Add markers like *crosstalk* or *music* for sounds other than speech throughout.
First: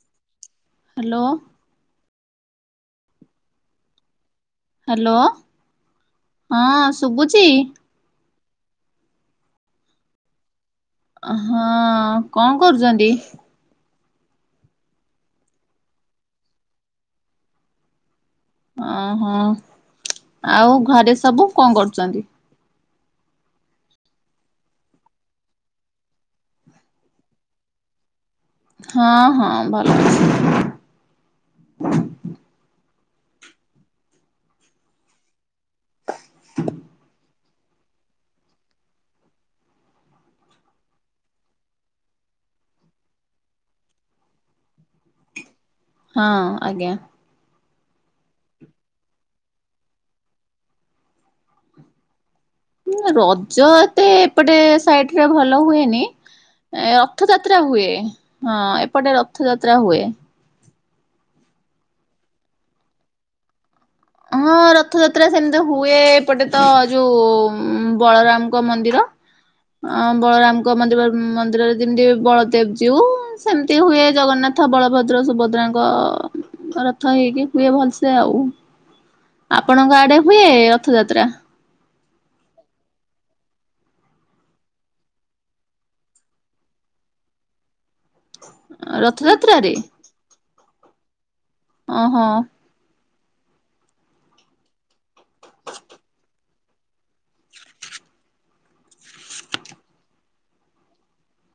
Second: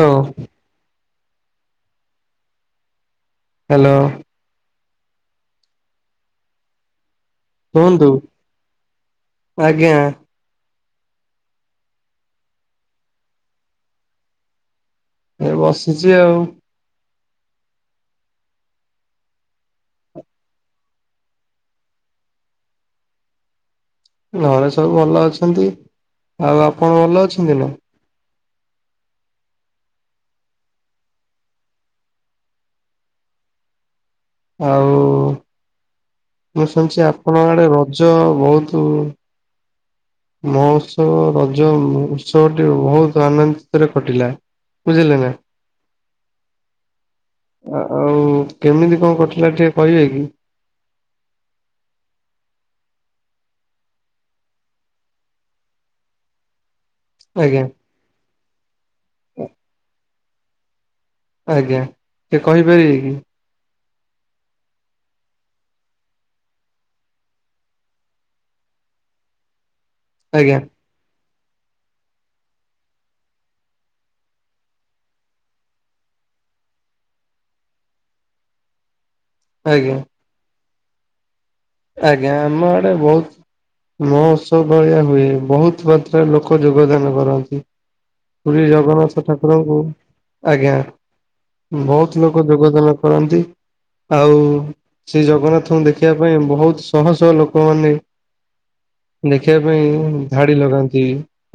ଏ ହଉ hello. Hello hello ହଁ ଶୁଭୁଛି? ହୁହନ୍ତୁ ଆଜ୍ଞା। ହଁ କଣ କରୁଛନ୍ତି। ଏ ବସିଛି ଆଉ। ଓହୋ ଆଉ ଘରେ ସବୁ କଣ କରୁଛନ୍ତି? ଘରେ ସବୁ ଭଲ ଅଛନ୍ତି ଆଉ ଆପଣ ଭଲ ଅଛନ୍ତି ନା? ହଁ ହଁ ଭଲ ଅଛି। ଆଉ ମୁଁ ଶୁଣିଛି ଆପଣଙ୍କ ଆଡେ ରଜ ବହୁତୁ ମହୋତ୍ସବ ରଜ ଉତ୍ସବଟି ବହୁତ ଆନନ୍ଦରେ କଟିଲା। ବୁଝିଲେ ନା? ହଁ ଆଜ୍ଞା। ଆଉ କେମିତି କଣ କରୁଥିଲା ଟିକେ କହିବେ କି? ରଜ ଏତେ ଏପଟେ ସାଇଟିରେ ଭଲ ହୁଏନି। ଏ ରଥଯାତ୍ରା ଆଜ୍ଞା ହୁଏ ହଁ ଏପଟେ ରଥଯାତ୍ରା ହୁଏ। ଆଜ୍ଞା ସେ କହିପାରିବେ କି? ହଁ ରଥଯାତ୍ରା ସେମିତି ହୁଏ ଏପଟେ ତ ଯୋଉ ବଳରାମଙ୍କ ମନ୍ଦିର। ହଁ ଆଜ୍ଞା ବଳରାମଙ୍କ ମନ୍ଦିର ମନ୍ଦିରରେ ଯେମିତି ବଳଦେବ ଜିଉ ସେମିତି ହୁଏ ଜଗନ୍ନାଥ ବଳଭଦ୍ର ସୁଭଦ୍ରାଙ୍କ ରଥ ହେଇକି ହୁଏ ଭଲସେ ଆଉ ଆଜ୍ଞା ଆପଣଙ୍କ ଆଡେ ହୁଏ ରଥଯାତ୍ରା? ଆଜ୍ଞା ଆମ ଆଡେ ବହୁତ୍ ନଅସ ଭଳିଆ ହୁଏ ବହୁତ ମାତ୍ରାରେ ଲୋକ ଯୋଗଦାନ କରନ୍ତି। ପୁରୀ ଜଗନ୍ନାଥ ରଥଯାତ୍ରାରେ ଠାକୁରଙ୍କୁ ଆଜ୍ଞା ବହୁତ ଓହୋ ଲୋକ ଯୋଗଦାନ କରନ୍ତି ଆଉ ସେ ଜଗନ୍ନାଥଙ୍କୁ ଦେଖିବା ପାଇଁ ବହୁତ ଶହ ଶହ ଲୋକମାନେ ଦେଖିବା ପାଇଁ ଧାଡି ଲଗାନ୍ତି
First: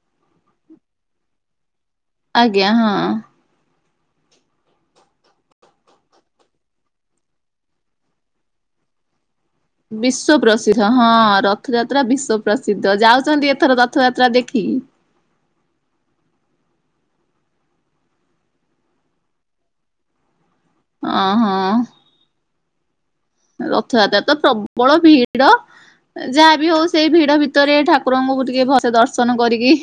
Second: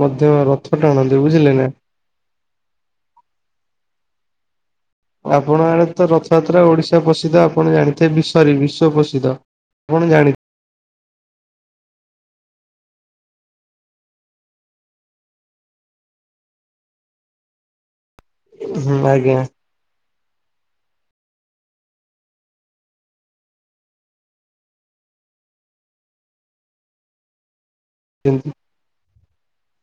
ମଧ୍ୟ ରଥ ଟାଣନ୍ତି ବୁଝିଲେ ନା? ଆଜ୍ଞା ହଁ। ଆପଣ ଆଡେ ତ ରଥଯାତ୍ରା ଓଡିଶା ପ୍ରସିଦ୍ଧ ଆପଣ ଜାଣିଥିବେ ବି ଶରୀ ବିଶ୍ୱ ପ୍ରସିଦ୍ଧ। ଆପଣ ଜାଣି ବିଶ୍ୱ ପ୍ରସି ହଁ ରଥଯାତ୍ରା ବିଶ୍ଵ ପ୍ରସିଦ୍ଧ ଯାଉଛନ୍ତି ଏଥର ରଥଯାତ୍ରା ଦେଖି? ହୁଁ ଆଜ୍ଞା। ଅ ହଁ। ରଥଯାତ୍ରାରେ ତ ପ୍ରବଳ ଭିଡ ଯାହା ବିି ହଉ ସେଇ ଭିଡ ଭିତରେ ଠାକୁ ଠାକୁରଙ୍କୁ ଯେମିତି ଟିକେ ଭଲସେ ଦର୍ଶନ କରିକି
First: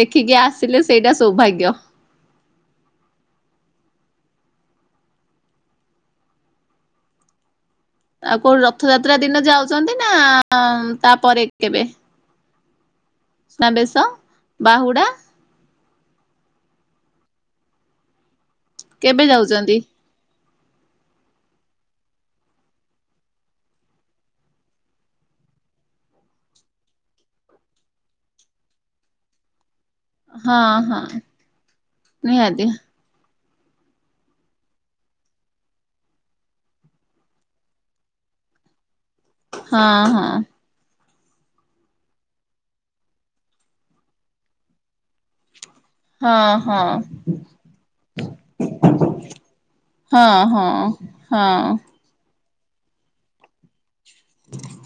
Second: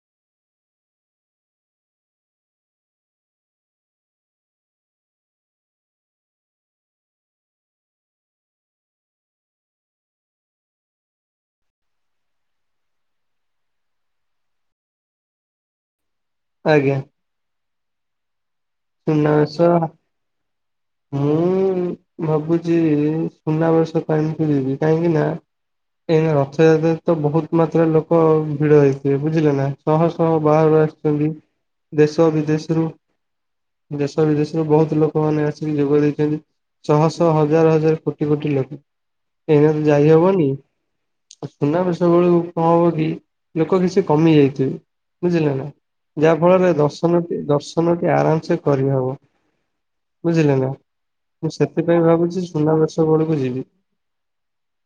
ଦେଖିକି ଆସିଲେ ସେଇଟା ସୌଭାଗ୍ୟ। ଆଉ କୋଉ ରଥଯାତ୍ରା ଦିନ ଯାଉଛନ୍ତି ନା ତାପରେ କେବେ? ସୁନାବେଶ ବାହୁଡା ଆଜ୍ଞା। କେବେ ସୁନାବେସ ଯାଉଛନ୍ତି? ମୁଁ ଭାବୁଛି ସୁନାବେସ ପାଇଁକି ଯିବି କାହିଁକି ନା ଏଇ ରଥଯାତ୍ରାରେ ତ ବହୁତ ମାତ୍ରାରେ ଲୋକ ଭିଡ ହେଇଥିବେ ବୁଝିଲେ ନା? ଶହ ଶହ ହଁ ବାହାରୁ ହଁ ଆସିଛନ୍ତି ଦେଶ ନିହାତି ବିଦେଶରୁ ଦେଶ ବିଦେଶରୁ ବହୁତ ଲୋକମାନେ ଆସିକି ଯୋଗ ଦେଇଛନ୍ତି। ଶହ ଶହ ହଜାର ହଜାର କୋଟି କୋଟି ଲୋକ ଏଇନା ତ ହଁ ହଁ ଯାଇହବନି। ସୁନାବେସ ବେଳକୁ କଣ ହବ କି ଲୋକ କିଛି କମି ଯାଇଥିବେ ବୁଝିଲେ ନା? ହଁ ଯାହା ଫଳରେ ହଁ। ଦର୍ଶନ ଦର୍ଶନଟି ଆରାମସେ ଦି ହବ ହଁ ବୁଝିଲେ ହଁ ନା ମୁଁ ହଁ ସେଥିପାଇଁ ଭାବୁଚି ସୁନାବେସ ବୋଳୁକୁ ଯିବି।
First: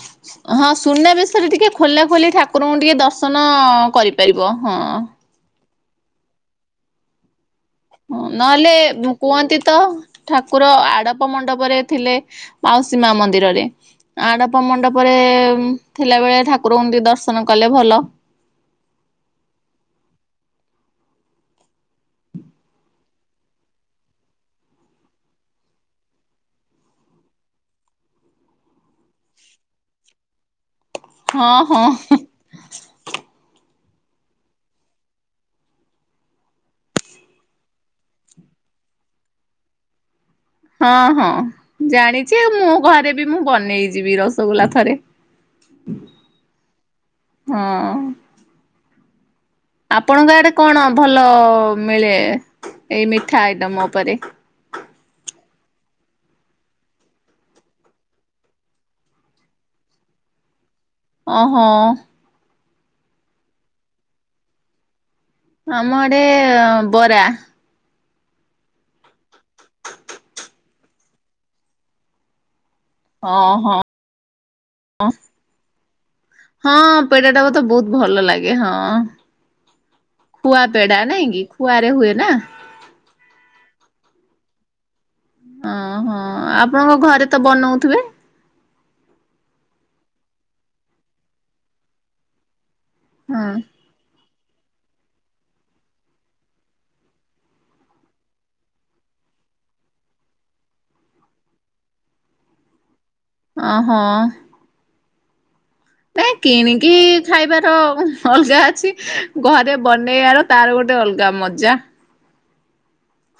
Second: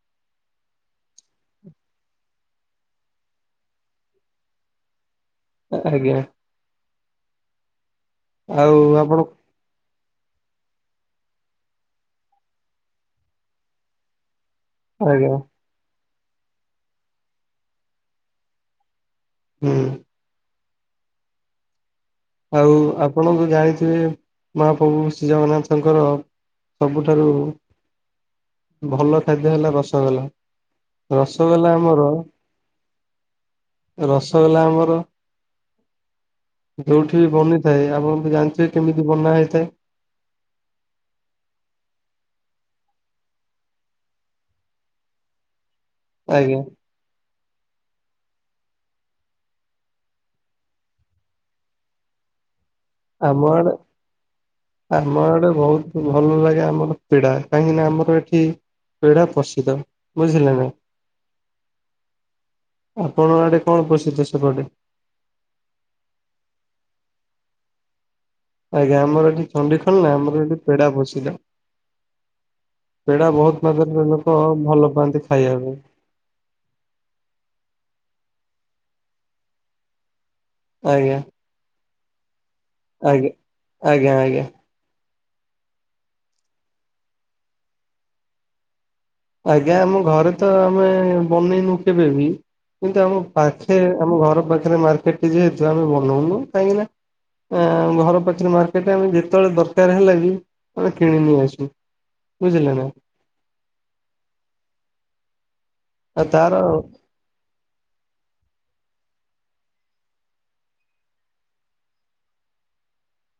*inaudible* ହଁ ସୁନାବେଶରେ ଟିକେ ଖୋଲା ଖୋଲି ଠାକୁରଙ୍କୁ ଟିକେ ଦର୍ଶନ କରିପାରିବ ହଁ। ଆଜ୍ଞା। ହଁ ନହେଲେ ଆଉ ମୁଁ ଆପଣ କୁହନ୍ତି ତ ଠାକୁର ଆଡପ ମଣ୍ଡପରେ ଥିଲେ ମାଉସୀ ମା ମନ୍ଦିରରେ। ଆଡ଼ପ ମଣ୍ଡପରେ ଆଜ୍ଞା ଥିଲାବେଳେ ଠାକୁରଙ୍କୁ ଟିକେ ଦର୍ଶନ କଲେ ଭଲ। ହୁଁ। ଆଉ ଆପଣତ ଜାଣିଥିବେ ମହାପ୍ରଭୁ ଶ୍ରୀ ଜଗନ୍ନାଥଙ୍କର। ସବୁଠାରୁ ଭଲ ଖାଦ୍ୟ ହେଲା ରସଗୋଲା। ହଁ ରସଗୋଲା ଆମର ହଁ ରସଗୋଲା ଆମର କେଉଠି ବନିଥାଏ ଆପଣ ଜାଣିଥିବେ କେମିତି ବନା ହେଇଥାଏ। ହଁ ହଁ ଜାଣିଚି ଆଉ ମୋ ଘରେ ବି ମୁଁ ବନେଇଚି ବି ରସଗୋଲା ଥରେ। *inaudible* ଆଜ୍ଞା। ହଁ। ଆପଣଙ୍କ ଆଡେ କଣ ଭଲ ମିଳେ ଏଇ ଆମ ମିଠା ଆଡେ ଆଇଟମ୍ ଓପୋରେ। ଆମ ଆଡେ ବୋହୁତ ଭଲ ଲାଗେ ଆମର ପିଡା କାହିଁକିନା ଆମର ଏଠି ପେଡା ପ୍ରସିଦ୍ଧ ବୁଝିଲେ ନା। ଅହଁ। ଆପଣଙ୍କ ଆଡ଼େ କଣ ପ୍ରସିଦ୍ଧ ସେପଟେ। ଆମ ଆଡ଼େ ବରା ଆଜ୍ଞା ଆମର ଏଠି ଚଣ୍ଡିଖୋଲ ନା ଆମର ଏଠି ପେଡା ପ୍ରସିଦ୍ଧ। ପେଡା ବୋହୁତ ଓହୋ ମାତ୍ରାରେ *unintelligible* ଲୋକ ଭଲ ପାଆନ୍ତି ଖାଇବା ପାଇଁ। ହଁ ପେଡ଼ାଟା ମତେ ବୋହୁତ ଭଲ ଲାଗେ ହଁ। ଖୁଆପେଡା ଆଜ୍ଞା। ନାଇଁ କିି ଖୁଆରେ ହୁଏ ନା। ଆଜ୍ଞା ଆଜ୍ଞା ଆଜ୍ଞା। ଅହଁ ଆପଣଙ୍କ ଘରେ ତ ବନୋଉଥିବେ। ଆଜ୍ଞା ଆମ ଘରେ ତ ଆମେ ବନେଇନୁ କେବେ ବି। କିନ୍ତୁ ଆମ ହଁ ପାଖେ ଆମ ଘର ପାଖରେ ମାର୍କେଟ ଟି ଯେହେତୁ ଆମେ ବନୋଉନୁ କାହିଁକି ନା ଆଁ ଘର ପାଖେରେ ମାର୍କେଟ ଆମେ ଯେତୋବୋଳେ ଦରକାର ହେଲା ବି ଆମେ କିଣିନେଇ ଆସୁ। ବୁଝିଲ ନା। ଅହଁ। ଆଉ ନାଇଁ ତାର କିଣିକି ଖାଇବାର ଅଲଗା ଅଛି ଘରେ ବନେଇବାର ତାର ଗୋଟେ ଅଲଗା ମଜା।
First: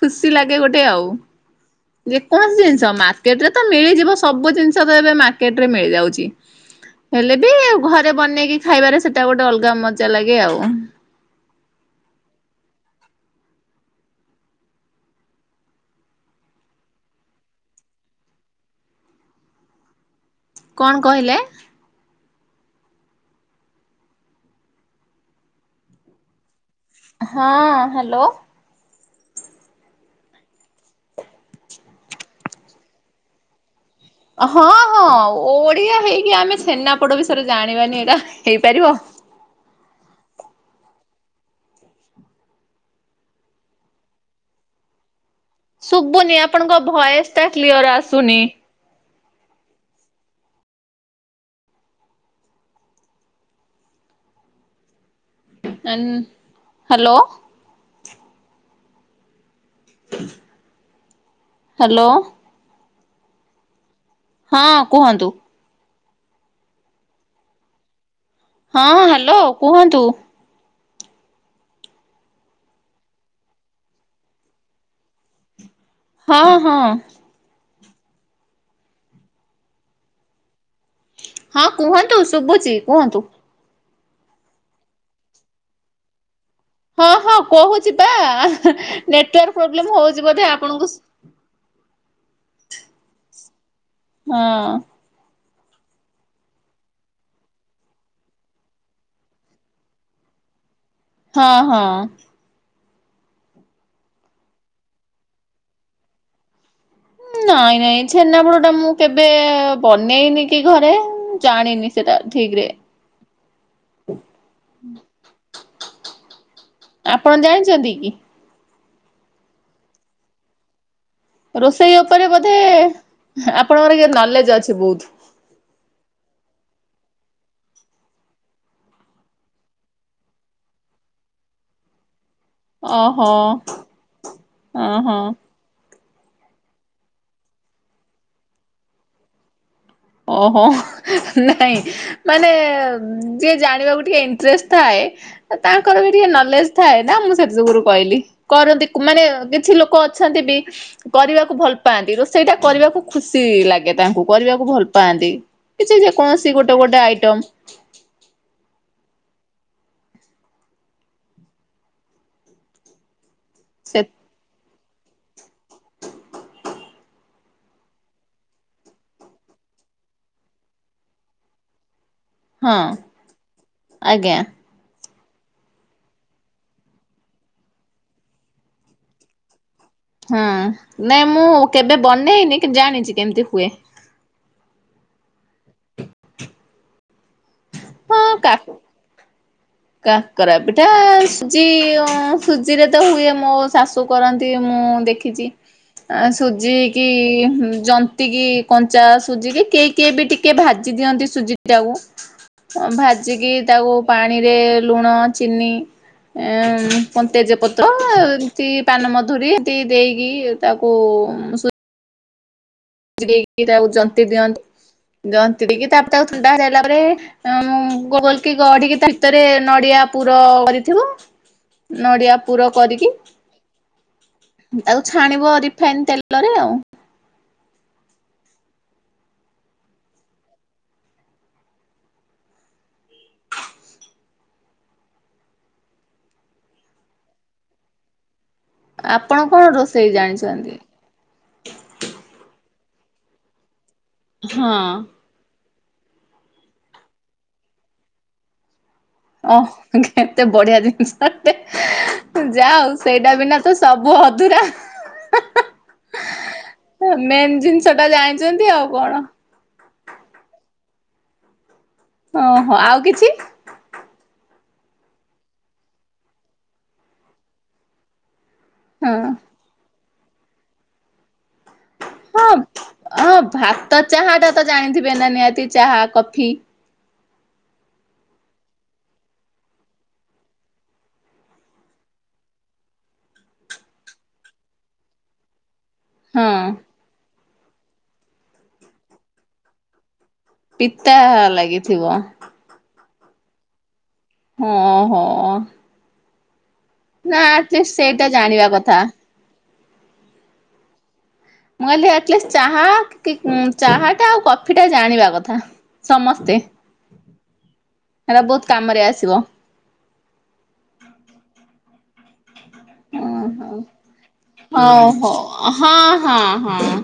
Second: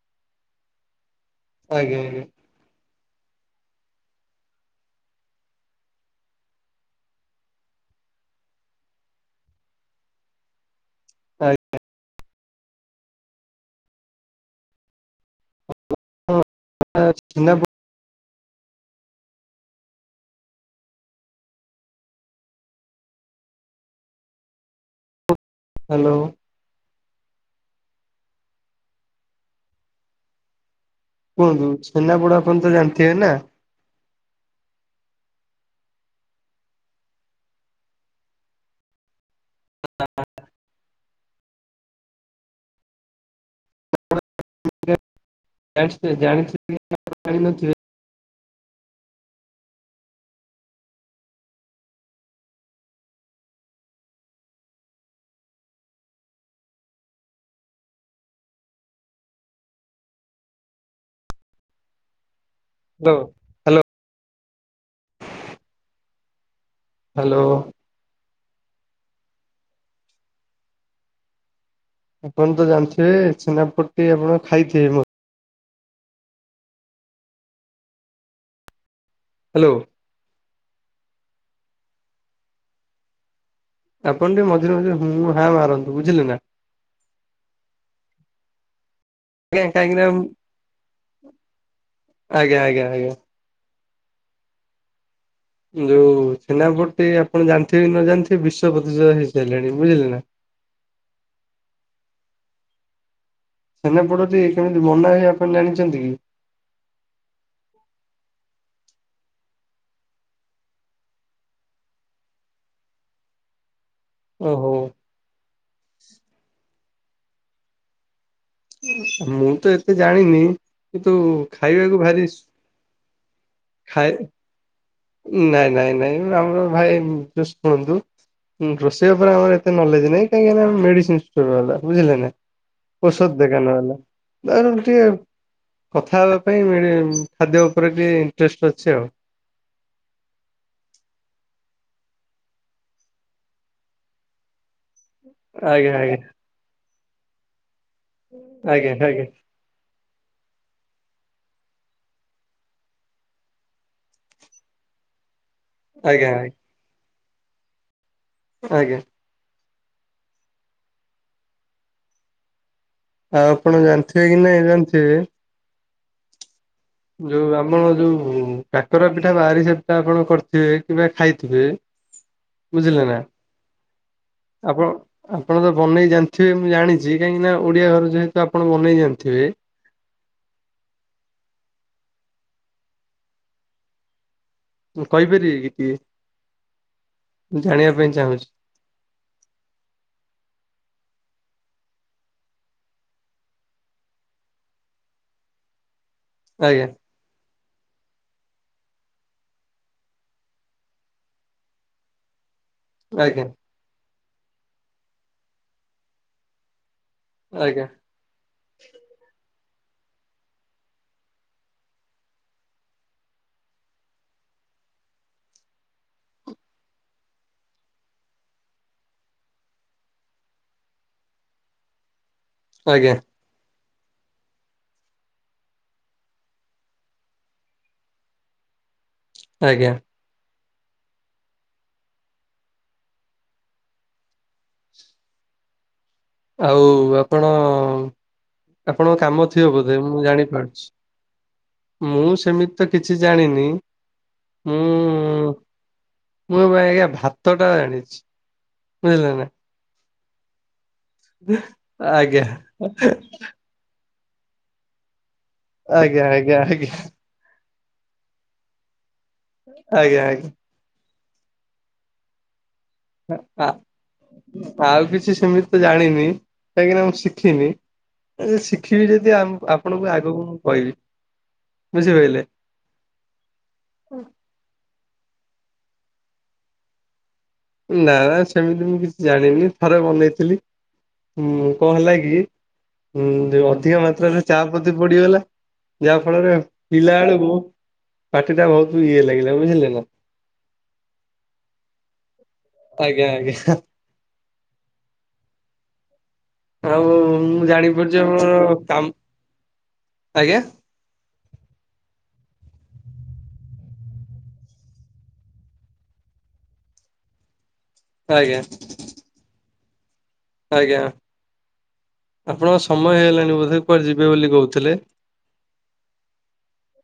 ଖୁସି ଲାଗେ ଗୋଟେ ଆଉ ଆଜ୍ଞା ଯେ ଆଜ୍ଞା କୌଣସି ଜିନିଷ ମା ମାର୍କେଟରେ ତ ମିଳିଯିବ ସବୁ ଜିନିଷ ତ ଏବେ ମାର୍କେଟ ରେ ମିଳିଯାଉଚି। ହେଲେ ବି ଆଉ ଘରେ ବନେଇକି ଖାଇବାରେ ସେଟା ଗୋଟେ ଅଲଗା ମଜା ଲାଗେ ଆଉ। *unintelligible* *unintelligible* କଣ କହିଲେ। ହାଲୋ। ହଁ ହାଲୋ। କୁହନ୍ତୁ ଛେନାପୋଡୋ ଆପଣ ତ ଜାଣିଥିବେ ନା। ହଁ ହଁ ଓଡିଆ ହେଇକି ଆମେ ଛେନାପୋଡୋ ବିଷୟରେ ଜାଣିବାନି ଏଇଟା ହେଇପାରିବ। *unintelligible* ଜାଣିଥିବେ ଶୁବୁନି ଜାଣିଥିବେ ଆପଣଙ୍କ ଭଏସ୍ ଟା ଜାଣିନଥିବେ କ୍ଲିଅର ଆସୁନି। *unintelligible* ହାଲୋ। ହାଲୋ। *unintelligible* ହଁ କୁହନ୍ତୁ। ହ୍ୟାଲୋ। ହଁ ହ୍ୟାଲୋ କୁହନ୍ତୁ। ଆପଣ ତ ଜାଣିଥିବେ, ଛେନାପଟି ଆପଣ ଖାଇଥିବେ ମ ହଁ, ହଁ। ହ୍ୟାଲୋ। ହଁ କୁହନ୍ତୁ ଶୁଭୁଚି କୁହନ୍ତୁ। ଆପଣ ଟିକେ ମଝିରେ ମଝିରେ ହୁଁ, ହାଁ ମାରନ୍ତୁ ବୁଝିଲେ ନା। ହଁ, ହଁ କହୁଚି ପା ନେଟୱାର୍ ଆଜ୍ଞା ପ୍ରୋବ୍ଲେମ୍ କାହିଁକିନା ହଉଚି ବୋଧେ ଆପଣଙ୍କୁ ଆଜ୍ଞ, ଆଜ୍ଞା, ଆଜ୍ଞା। ହଁ। ଯୋଉ ଛେନାପୋଡ ଟି ଆପଣ ଜାଣିଥିବେ କି ନ ଜାଣିଥିବେ ବିଶ୍ଵ ପ୍ରତିଶୋ ହେଇସାଇଲାଣି ବୁଝିଲେ ନା। ହଁ, ହଁ। ଛେନାପୋଡ ଟି କେମିତି ବନା ହୁଏ ଆପଣ ଜାଣିଚନ୍ତି କି? ନାଇଁ ନାଇଁ ଛେନାପୋଡ ଟା ମୁଁ କେବେ ବନେଇନି କି ଘରେ। ଜାଣିନି ସେଟା ଠିକ ରେ। ଓହୋ। ଆପଣ ଜାଣିଚନ୍ତି କି? ମୁଁ ତ ଏତେ ଜାଣିନି। କିନ୍ତୁ ଖାଇବାକୁ ରୋଷେଇ ଭାରି ଉପରେ ବୋଧେ ଆପଣଙ୍କର ଇଏ ଖାଏ ନଲେଜ୍ ଅଛି ବହୁତୁ। ନାଇଁ, ନାଇଁ, ନାଇଁ ଆମର ଭାଇ ଟିକେ ଶୁଣନ୍ତୁ। ଉଁ, ରୋଷେଇ ଉପରେ ଆମର ଏତେ ନଲେଜ୍ ନାହିଁ କାହିଁକିନା ଆମେ ମେଡ଼ିସିନ୍ ଷ୍ଟୋର୍ ବାଲା ବୁଝିଲେ ନା। ଓହୋ ଔଷଧ ଦୋକାନ ବାଲା। ଯା ହେଲଃ ଟିକେ ଓହୋ କଥା ହେବା ପାଇଁ ମିଳି ଉଁ, ଖାଦ୍ୟ ଉପରେ ଟିକେ ଇଣ୍ଟରେଷ୍ଟ ଅଛି ଆଉ। ଓହୋ, ନାଇଁ ମାନେ ଯିଏ ଜାଣିବାକୁ ଟିକେ ଇଣ୍ଟରେଷ୍ଟ ଥାଏ। ଏ ଆଜ୍ଞା ତାଙ୍କର ବି ଆଜ୍ଞା ଟିକେ ନଲେଜ୍ ଥାଏ ନା ମୁଁ ସେଥି ଯୁଗୁରୁ କହିଲି। କରନ୍ତି ଆଜ୍ଞା କୁ- ମାନେ କି ଛି ଲୋକ ଅଛନ୍ତି ବି କରିବାକୁ ଭଲ ପାଆନ୍ତି। ରୋଷେଇ ଟା କରିବାକୁ ଖୁସି ଲାଗେ ତାଙ୍କୁ। କରିବାକୁ ଭଲ ପାଆନ୍ତି। କିଛି ଯେ ଆଜ୍ଞା ଆଜ୍ଞା କୌଣସି ଗୋଟେ ଗୋଟେ ଆଇଟମ। ଆଜ୍ଞା। ଆଉ ଆପଣ ସେ ଜାଣିଥିବେ କି ନାଇଁ ଜାଣିଥିବେ ଯୋଉ ଆପଣଙ୍କ ଯୋଉ କାକରା ପିଠା ବାହାରି ସେଟା ଆପଣ କରିଥିବେ କିମ୍ବା ଖାଇଥିବେ। ହଁ ବୁଝିଲେ ନା। ଆଜ୍ଞା ଆପଣ ଆପଣ ତ ବନେଇ ଜାଣିଥିବେ ମୁଁ ଜାଣିଚି। କାହିଁକି ନା ଓଡ଼ିଆ ଘର ଯେହେତୁ ଆପଣ ବନେଇ ଜାଣିଥିବେ। ହଁ ନାଇଁ ମୁଁ କେବେ ବନେଇନି, କିନ୍ତୁ ଜାଣିଚି କେମିତି ହୁଏ। ଉଁ, କହିପାରିବେ ଟିକେ, ମୁଁ ଜାଣିବା ପାଇଁ ଚାହୁଁଛି? ଫା କାକରା ପିଠା ସୁଜି ଅଁ, ସୁଜିରେ ତ ହୁଏ। ମୋ ଶାଶୁ ଶୁ କରନ୍ତି ମୁଁ ଦେଖିଚି, ଆ, ସୁଜି ଆଜ୍ଞା କି ହୁଁ, ଜ ତିକି କଞ୍ଚା ସୁଜିକି କିଏ କିଏ ବି ଟିକେ ଭାଜି ଦିଅନ୍ତି ସୁଜି ଟାକୁ। ଅଁ, ଆଜ୍ଞା ଭାଜିକି ତାକୁ ପାଣିରେ ଲୁଣ ଚିନି ଏଁ, ଉଁ, କଣ ତେଜ ଆଜ୍ଞା ପତ୍ର ଏମତି ପାନ ମଧୁରୀ ଏମତି ଦେଇକି ତାକୁ ଉଁ, ସୁ ଜି ଦେଇକି ତାକୁ ଜନ୍ତି ଦିଅନ୍ତି। ଜନ୍ତି ଦେଇକି ତାପରେ ତାକୁ ଥଣ୍ଡା ହେଇ ସାରିଲା ପରେ ଏଁ, ମ- ଗ-ଗୋଲ କି ଗଢିକି *inaudible* ଭିତରେ ନଡିଆ ପୁର କରିଥିବ ନଡ଼ିଆ ପୁର କରିକି, ଆଜ୍ଞା ତାକୁ ଛାଣିବ ରିଫାଇନ ତେଲରେ ଆଉ। ଆଜ୍ଞା। *unintelligible* ଆଉ ଆପଣ ଆପଣଙ୍କ ଆପଣ କାମ କଣ ଥିବ ବୋଧେ ରୋଷେଇ ମୁଁ ଜାଣିଛନ୍ତି? ଜାଣିପାରୁଛି? ମୁଁ ସେମିତେ କିଛି ଜାଣିନି ହଁ। ମୁଁ ମୁଁ ଏବେ ଆଜ୍ଞା ଭାତ ଟା ଜାଣିଛି ବୁଝିଲେ ନା ଓ କେତେ ବଢିଆ ଜିନିଷଟେ ଆଜ୍ଞା। ଯାହା ହଉ ସେଇଟା ବିନା ତ ସବୁ ଅଧୁରା ହା ହା ଆଜ୍ଞା ଆଜ୍ଞା ଆଜ୍ଞା ମେନ୍ ଜିନିଷ ଟା ଜାଣିଛନ୍ତି ଆଉ କଣ। ଆଜ୍ଞା ଆଜ୍ଞା ଓହୋ ଆଉ କିଛ ହଁ ଆ ଆଉ କିଛି ସେମିତି ଜାଣିନି କାହିଁକିନା ମୁଁ ଶିଖିନି *unintelligible* ଶିଖ କ୍ଷୀରି ହଁ ଯଦି ଆମ୍ପ ଆପଣଙ୍କୁ ଆଗକୁ ମୁଁ କହିବି ବୁଝିପାଇଲେ? ଅ ଭାତ ଚାହା ଟା ତ ଜାଣିଥିବେ ନା ନିହାତି ଚାହା କଫି? ନା ସେମିତି ମୁଁ କିଛି ଜାଣିନି ଥରେ ବନେଇଥିଲି ହୁଁ କ ହେଲା କି ହୁଁ ଅଧିକ ମାତ୍ରାରେ ଚା ପଡିଗଲା ଯାହା ହଁ। ଫଳରେ ପିଲା ବେଳକୁ ପାଟି ଟା ବହୁତ ଇଏ ଲାଗିଲା ବୁଝିଲେ ନା? ପିତା ଲାଗିଥିବ? ଆଜ୍ଞା ଆଜ୍ଞା ହା। ହଁ ହୋ। ଆଉ ମୁଁ ଆଟଲିଷ୍ଟ ଜାଣିପାରୁଛି ସେଇଟା ଜାଣିବା *unintelligible* କଥା କାମ ଆଜ୍ଞା? ମୁଁ କହିଲି ଆଟଲିଷ୍ଟ ଚାହା କି ଚାହାଟା ଆଉ କଫିଟା ଜାଣିବା କଥା। ସମସ୍ତେ ହେରା ଆଜ୍ଞା ବହୁତ କାମରେ ଆସିବ। ଆଜ୍ଞା ଆପଣଙ୍କ ସ୍ ସମୟ ହେଇଗଲାଣି ବୋଧେ ଓହୋ କୁଆଡ ଯିବେ ବୋଲି କରଥିଲେ? ହଉ ହଉ ହଁ ହଁ ହଁ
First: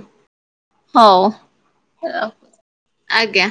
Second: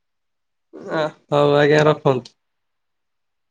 ଆ ହଉ ଆଜ୍ଞା ରଖନ୍ତୁ। ଆଜ୍ଞା।